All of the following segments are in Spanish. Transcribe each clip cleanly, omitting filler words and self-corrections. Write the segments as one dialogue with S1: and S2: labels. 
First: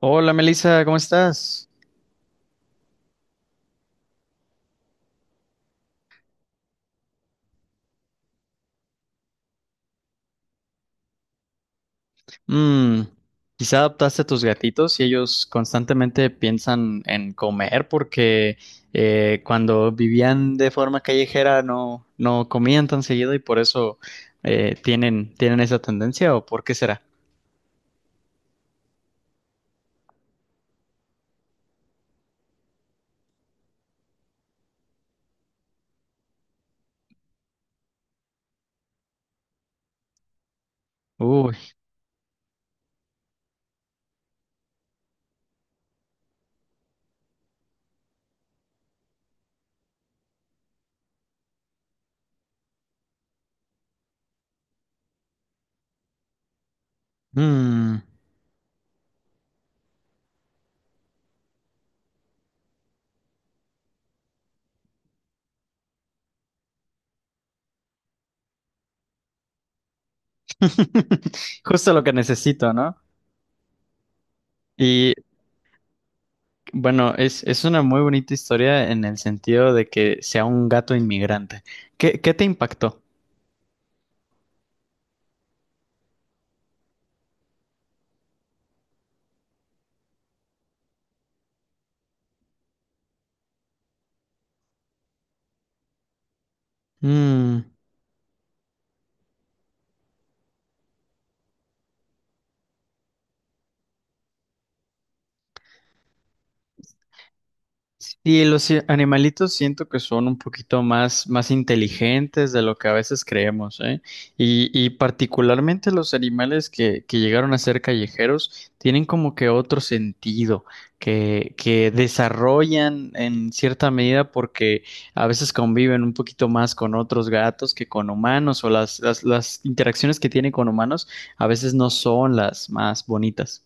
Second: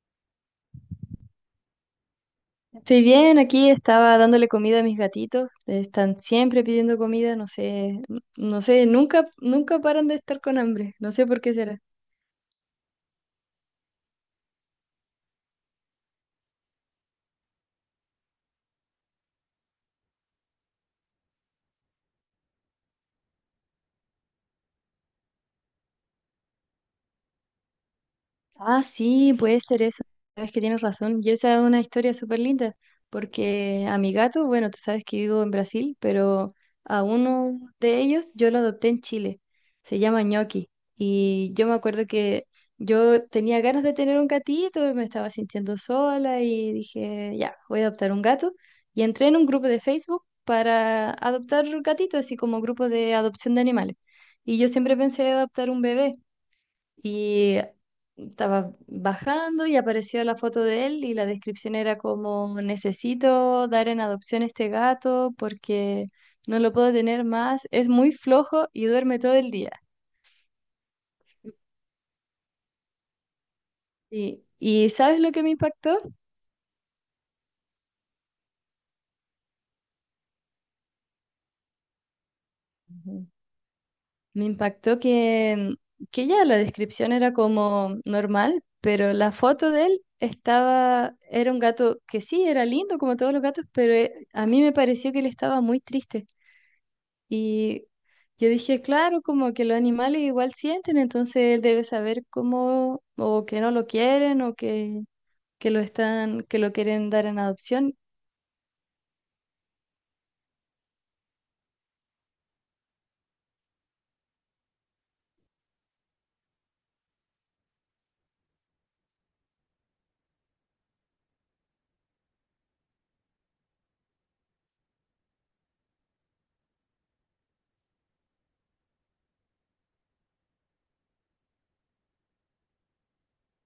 S1: Hola Melissa, ¿cómo estás?
S2: Estoy bien, aquí estaba dándole comida a mis gatitos. Están siempre pidiendo comida, no sé, no sé, nunca paran de estar con hambre. No sé por qué será.
S1: Mm, quizá adaptaste a tus gatitos y ellos constantemente piensan en comer porque cuando vivían de forma callejera no comían tan seguido y por eso eh, tienen esa tendencia, ¿o por qué será?
S2: Ah, sí, puede ser eso. Sabes que tienes razón. Y esa es una historia súper linda, porque a mi gato, bueno, tú sabes que vivo en Brasil, pero a uno de ellos yo lo adopté en Chile. Se llama Ñoqui. Y
S1: Uy,
S2: yo me acuerdo que yo tenía ganas de tener un gatito, y me estaba sintiendo sola y dije, ya, voy a adoptar un gato. Y entré en un grupo de Facebook para adoptar gatitos, así como grupo de adopción de animales. Y yo siempre pensé adoptar un bebé y
S1: mm.
S2: estaba bajando y apareció la foto de él y la descripción era como, necesito dar en adopción este gato porque no lo puedo tener más, es muy flojo y duerme todo el día.
S1: Justo lo que necesito, ¿no?
S2: Y
S1: Y
S2: ¿sabes lo que me impactó?
S1: bueno, es una muy bonita historia en el sentido de que sea un gato inmigrante. ¿Qué te impactó?
S2: Ujú. Me impactó que ya la descripción era como normal, pero la foto de él estaba, era un gato que sí, era lindo como todos los gatos, pero a mí me pareció que él estaba muy triste.
S1: Mm.
S2: Y yo dije, claro, como que los animales igual sienten, entonces él debe saber cómo, o que no lo quieren, o que lo están, que lo quieren dar en adopción.
S1: Y los animalitos siento que son un poquito más inteligentes de lo que a veces creemos, ¿eh? Y particularmente los animales que llegaron a ser callejeros tienen como que otro sentido que desarrollan en cierta medida porque a veces conviven un poquito más con otros gatos que con humanos o las interacciones que tienen con humanos a veces no son las más bonitas.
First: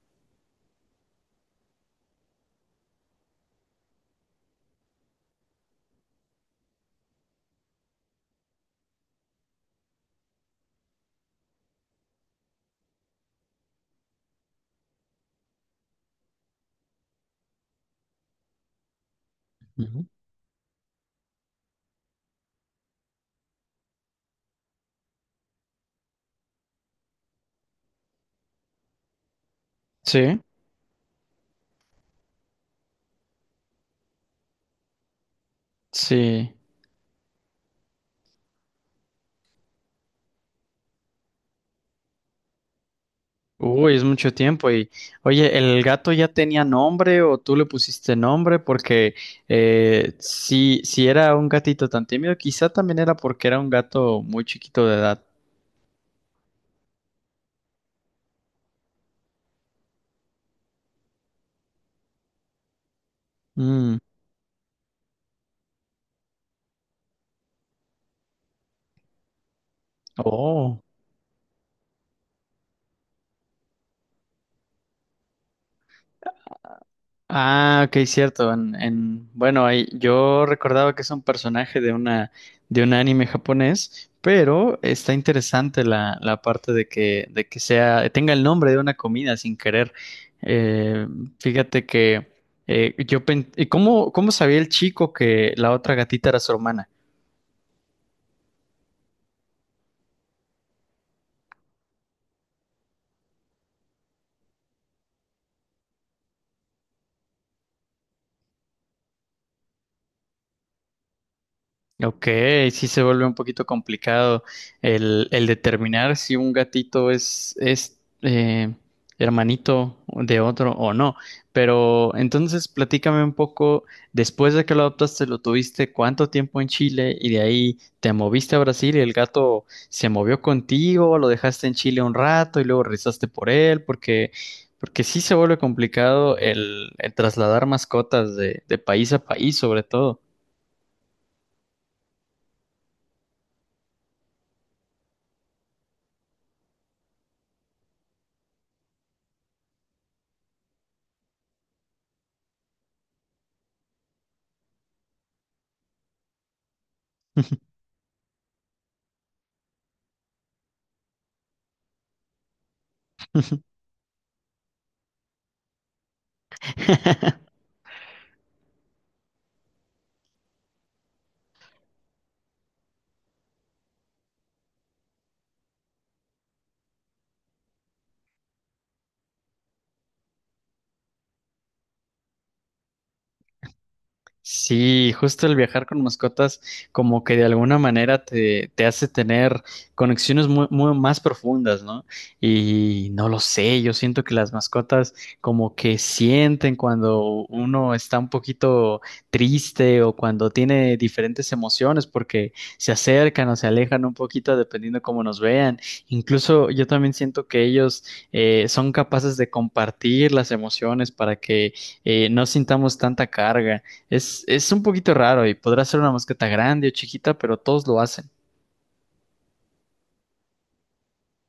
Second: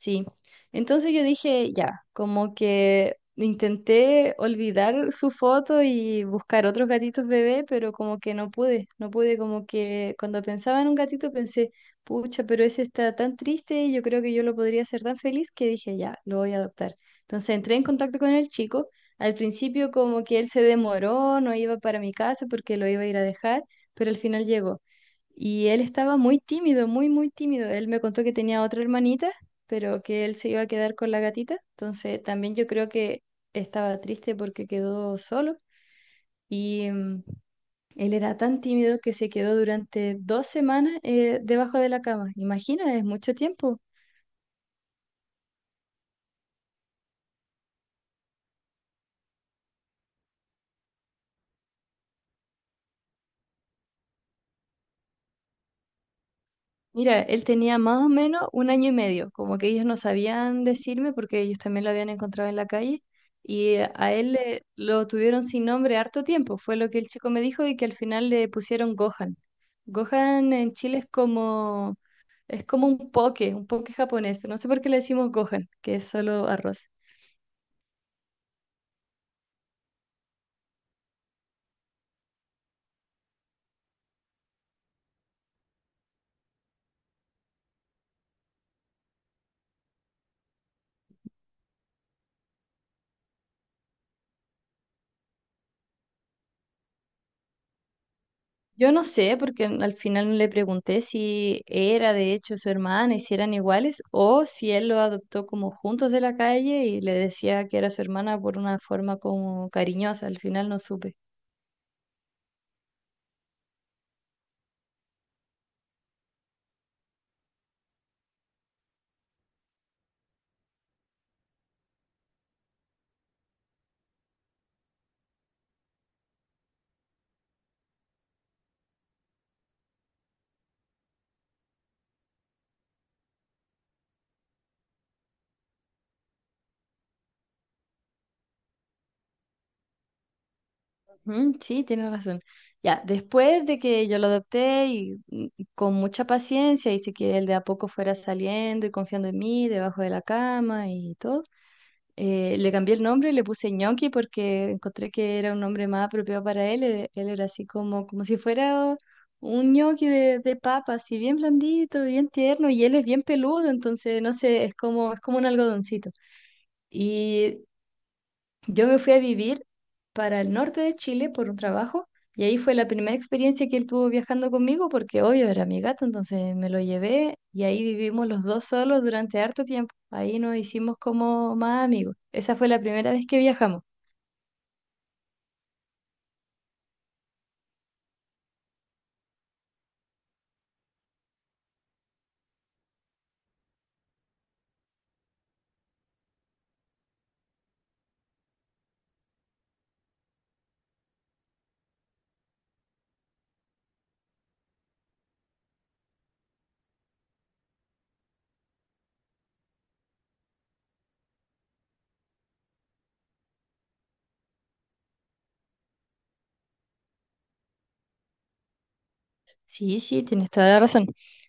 S2: Sí, entonces yo dije, ya, como que intenté olvidar su foto y buscar otros gatitos bebé, pero como que no pude, no pude, como que cuando pensaba en un gatito pensé, pucha, pero ese está tan triste, yo creo que yo lo podría hacer tan feliz que dije, ya, lo voy a adoptar. Entonces entré en contacto con el chico, al principio
S1: Ujú.
S2: como que él se demoró, no iba para mi casa porque lo iba a ir a dejar, pero al final llegó. Y él estaba muy tímido, muy tímido. Él me contó que tenía otra hermanita pero que él
S1: Sí,
S2: se iba a quedar con la gatita. Entonces también yo creo que estaba triste porque quedó solo
S1: sí.
S2: y mm, él era tan tímido que se quedó durante dos semanas debajo de la cama. Imagina, es mucho tiempo.
S1: Uy, es mucho tiempo. Y oye, ¿el gato ya tenía nombre o tú le pusiste nombre? Porque eh, si era un gatito tan tímido, quizá también era porque era un gato muy chiquito de edad.
S2: Mira, él tenía más o menos un año y medio, como que ellos no sabían decirme porque ellos también lo habían encontrado en la calle y
S1: Mm.
S2: a él lo tuvieron sin nombre harto tiempo, fue lo que el chico me dijo y que al final le pusieron Gohan. Gohan en
S1: Oh.
S2: Chile es como. Es como un poke japonés. No sé por qué le decimos Gohan, que es solo arroz.
S1: Ah, ok, cierto. Bueno, ahí, yo recordaba que es un personaje de una, de un anime japonés, pero está interesante la parte de que sea, tenga el nombre de una comida sin querer. Eh, Fíjate que yo pen- ¿y ¿cómo sabía el chico que la otra gatita era su hermana?
S2: Yo no sé, porque al final no le pregunté si era de hecho su hermana y si eran iguales, o si él lo adoptó como juntos de la calle y le decía que era su hermana por una forma como cariñosa. Al final no supe.
S1: Ok, sí se vuelve un poquito complicado el determinar si un gatito es hermanito de otro o no. Pero entonces platícame un poco, después de que lo adoptaste, lo tuviste cuánto tiempo en Chile y de ahí te moviste a Brasil y el gato se movió contigo, lo dejaste en Chile un rato y luego rezaste por él, porque sí se vuelve complicado el trasladar mascotas de país a país, sobre todo.
S2: Ujú, sí, tiene razón. Ya, después de que yo lo adopté y con mucha paciencia hice que él de a poco fuera saliendo y confiando en mí debajo de la cama y todo. Le cambié el nombre, le puse Ñoqui porque encontré que era un nombre más apropiado para él. Él era así como, como si fuera un ñoqui de papa, así bien blandito, bien tierno, y él es bien peludo, entonces no sé, es como un algodoncito. Y yo me fui a vivir para el norte de Chile por un trabajo y ahí fue la primera experiencia que él tuvo viajando conmigo porque obvio era mi gato, entonces me lo llevé y ahí vivimos los dos solos durante harto tiempo. Ahí nos hicimos como más amigos. Esa fue la primera vez que viajamos.
S1: Sí, justo el viajar con mascotas como que de alguna manera te hace tener conexiones muy más profundas, ¿no? Y no lo sé, yo siento que las mascotas como que sienten cuando uno está un poquito triste o cuando tiene diferentes emociones porque se acercan o se alejan un poquito dependiendo cómo nos vean. Incluso yo también siento que ellos son capaces de compartir las emociones para que no sintamos tanta carga. Es un poquito raro y podrá ser una mosqueta grande o chiquita, pero todos lo hacen.
S2: Sí, sí, tienes toda la razón.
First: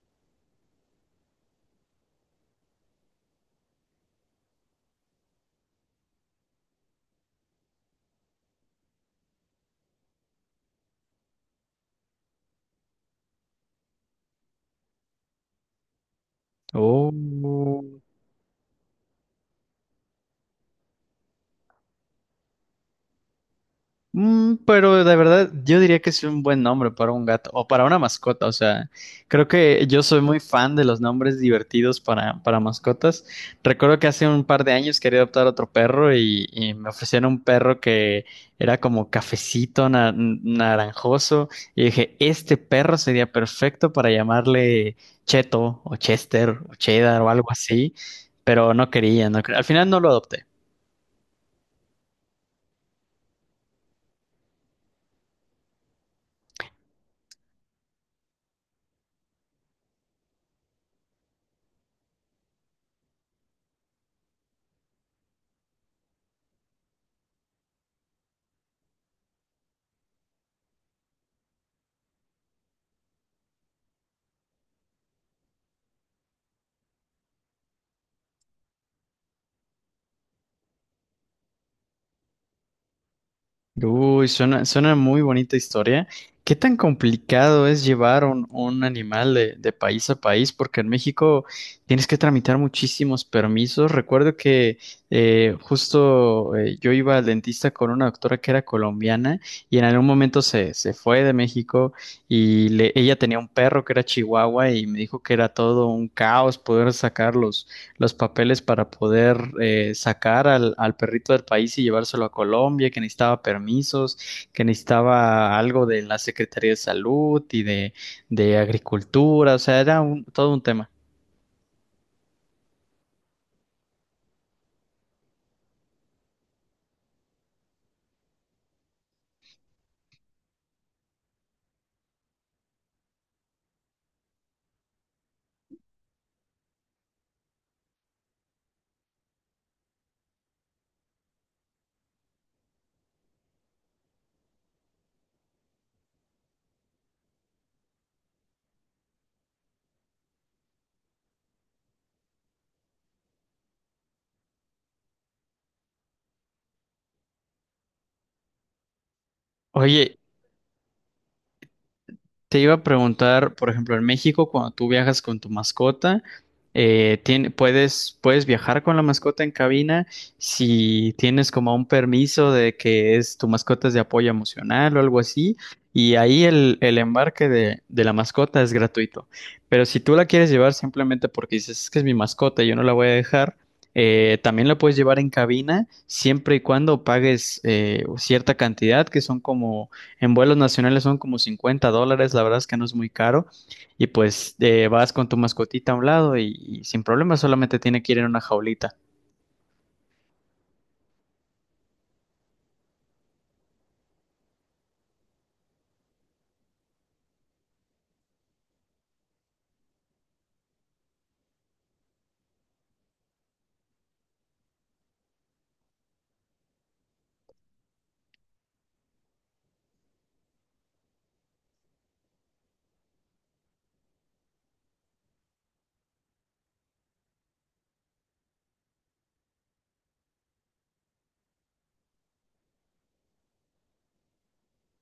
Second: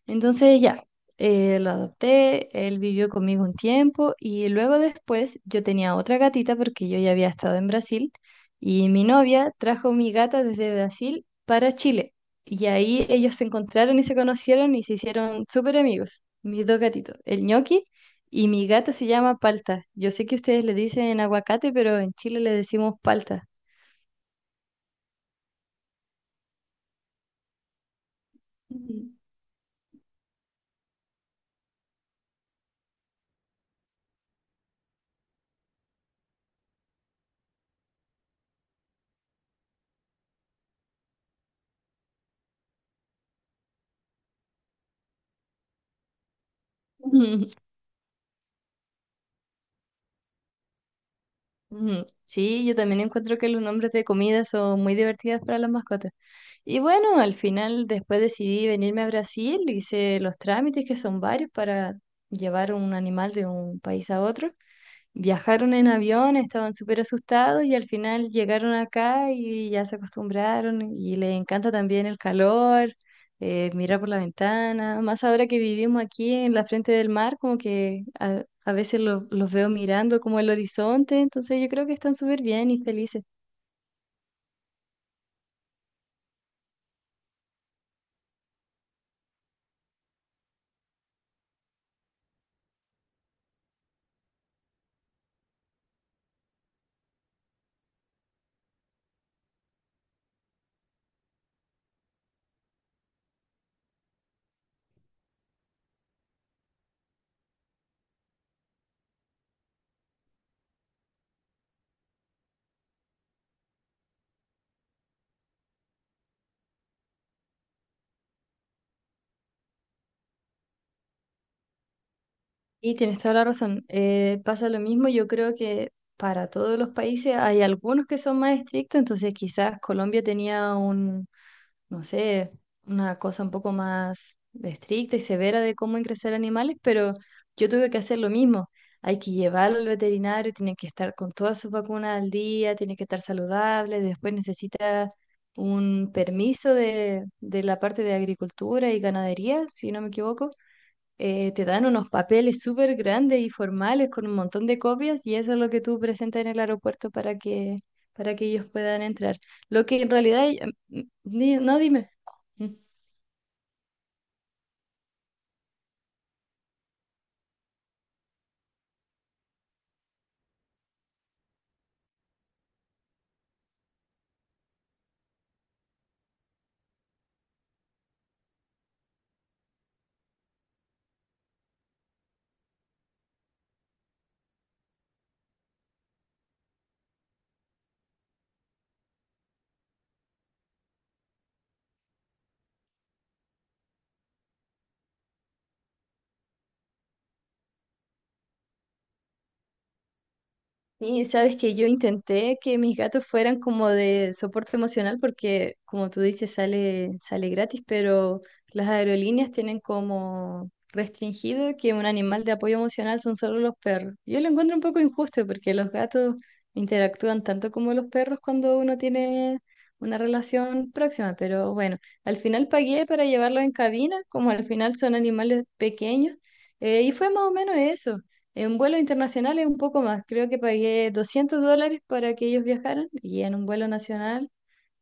S2: Entonces ya, lo adopté, él vivió conmigo un tiempo y luego después yo tenía otra gatita porque yo ya había estado en Brasil y mi novia trajo mi gata desde Brasil para Chile y ahí ellos se encontraron y se conocieron y se hicieron súper amigos, mis dos
S1: Oh.
S2: gatitos, el ñoqui y mi gata se llama Palta. Yo sé que ustedes le dicen aguacate, pero en Chile le decimos palta.
S1: Mm, pero de verdad, yo diría que es un buen nombre para un gato o para una mascota. O sea,
S2: Ujú.
S1: creo que yo soy muy fan de los nombres divertidos para mascotas. Recuerdo que hace un par de años quería adoptar otro perro y me ofrecieron un perro que era como cafecito, naranjoso. Y dije, este perro sería perfecto para llamarle Cheto o Chester o Cheddar o algo así. Pero no quería, no quería. Al final no lo adopté.
S2: Ujú. Sí, yo también encuentro que los nombres de comidas son muy divertidas para las mascotas. Y bueno, al final después decidí venirme a Brasil, hice los trámites que son varios para llevar un animal de un país a otro. Viajaron en avión, estaban súper asustados y al final llegaron acá y ya se acostumbraron y les encanta también el calor, mirar por la ventana, más ahora que vivimos aquí en la frente del mar, como que a veces los veo mirando como el horizonte, entonces yo creo que están súper bien y felices.
S1: Uy, suena, suena muy bonita historia. ¿Qué tan complicado es llevar un animal de país a país? Porque en México tienes que tramitar muchísimos permisos. Recuerdo que justo yo iba al dentista con una doctora que era colombiana y en algún momento se fue de México y ella tenía un perro que era chihuahua y me dijo que era todo un caos poder sacarlos los papeles para poder sacar al perrito del país y llevárselo a Colombia, que necesitaba permisos, que necesitaba algo de la Secretaría de Salud y de Agricultura, o sea, era un, todo un tema.
S2: Y tienes toda la razón, pasa lo mismo, yo creo que para todos los países hay algunos que son más estrictos, entonces quizás Colombia tenía no sé, una cosa un poco más estricta y severa de cómo ingresar animales, pero yo tuve que hacer lo mismo. Hay que llevarlo al veterinario, tiene que estar con todas sus vacunas al día, tiene que estar saludable, después necesita un permiso de la parte de agricultura y ganadería, si no me equivoco. Te dan unos papeles súper grandes y formales con un montón de copias y eso es lo que tú presentas en el aeropuerto para que ellos puedan entrar. Lo que en
S1: Oye,
S2: realidad, no dime.
S1: te iba a preguntar, por ejemplo, en México, cuando tú viajas con tu mascota, puedes viajar con la mascota en cabina si tienes como un permiso de que es tu mascota es de apoyo emocional o algo así, y ahí el embarque de la mascota es gratuito. Pero si tú la quieres llevar simplemente porque dices, es que es mi mascota y yo no la voy a dejar, también la puedes llevar en cabina siempre y cuando pagues cierta cantidad, que son como... En vuelos nacionales son como $50, la verdad es que no es muy caro. Y pues vas con tu mascotita a un lado y sin problema, solamente tiene que ir en una jaulita.
S2: Sí, sabes que yo intenté que mis gatos fueran como de soporte emocional porque, como tú dices, sale gratis, pero las aerolíneas tienen como restringido que un animal de apoyo emocional son solo los perros. Yo lo encuentro un poco injusto porque los gatos interactúan tanto como los perros cuando uno tiene una relación próxima, pero bueno, al final pagué para llevarlos en cabina, como al final son animales pequeños, y fue más o menos eso. En vuelo internacional es un poco más, creo que pagué $200 para que ellos viajaran y en un vuelo nacional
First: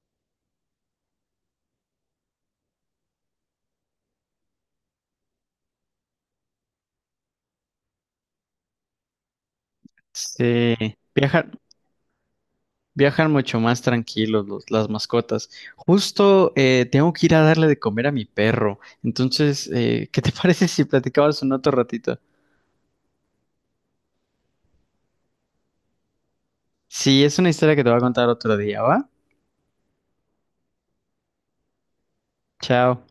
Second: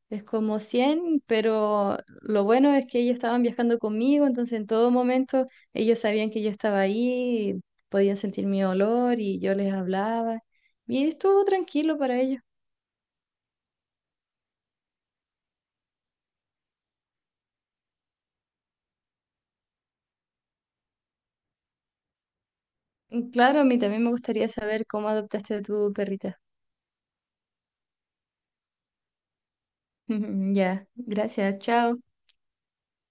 S2: es como 100, pero lo bueno es que ellos estaban viajando conmigo, entonces en todo momento ellos sabían que yo estaba ahí, podían sentir mi olor y yo les hablaba
S1: Sí,
S2: y estuvo
S1: viajan,
S2: tranquilo para ellos.
S1: viajan mucho más tranquilos las mascotas. Justo tengo que ir a darle de comer a mi perro. Entonces, ¿qué te parece si platicabas un otro ratito?
S2: Y claro, a mí también me gustaría saber cómo adoptaste a tu perrita.
S1: Sí, es una historia que te voy a contar otro día, ¿va?
S2: Ya, gracias, chao.
S1: Chao.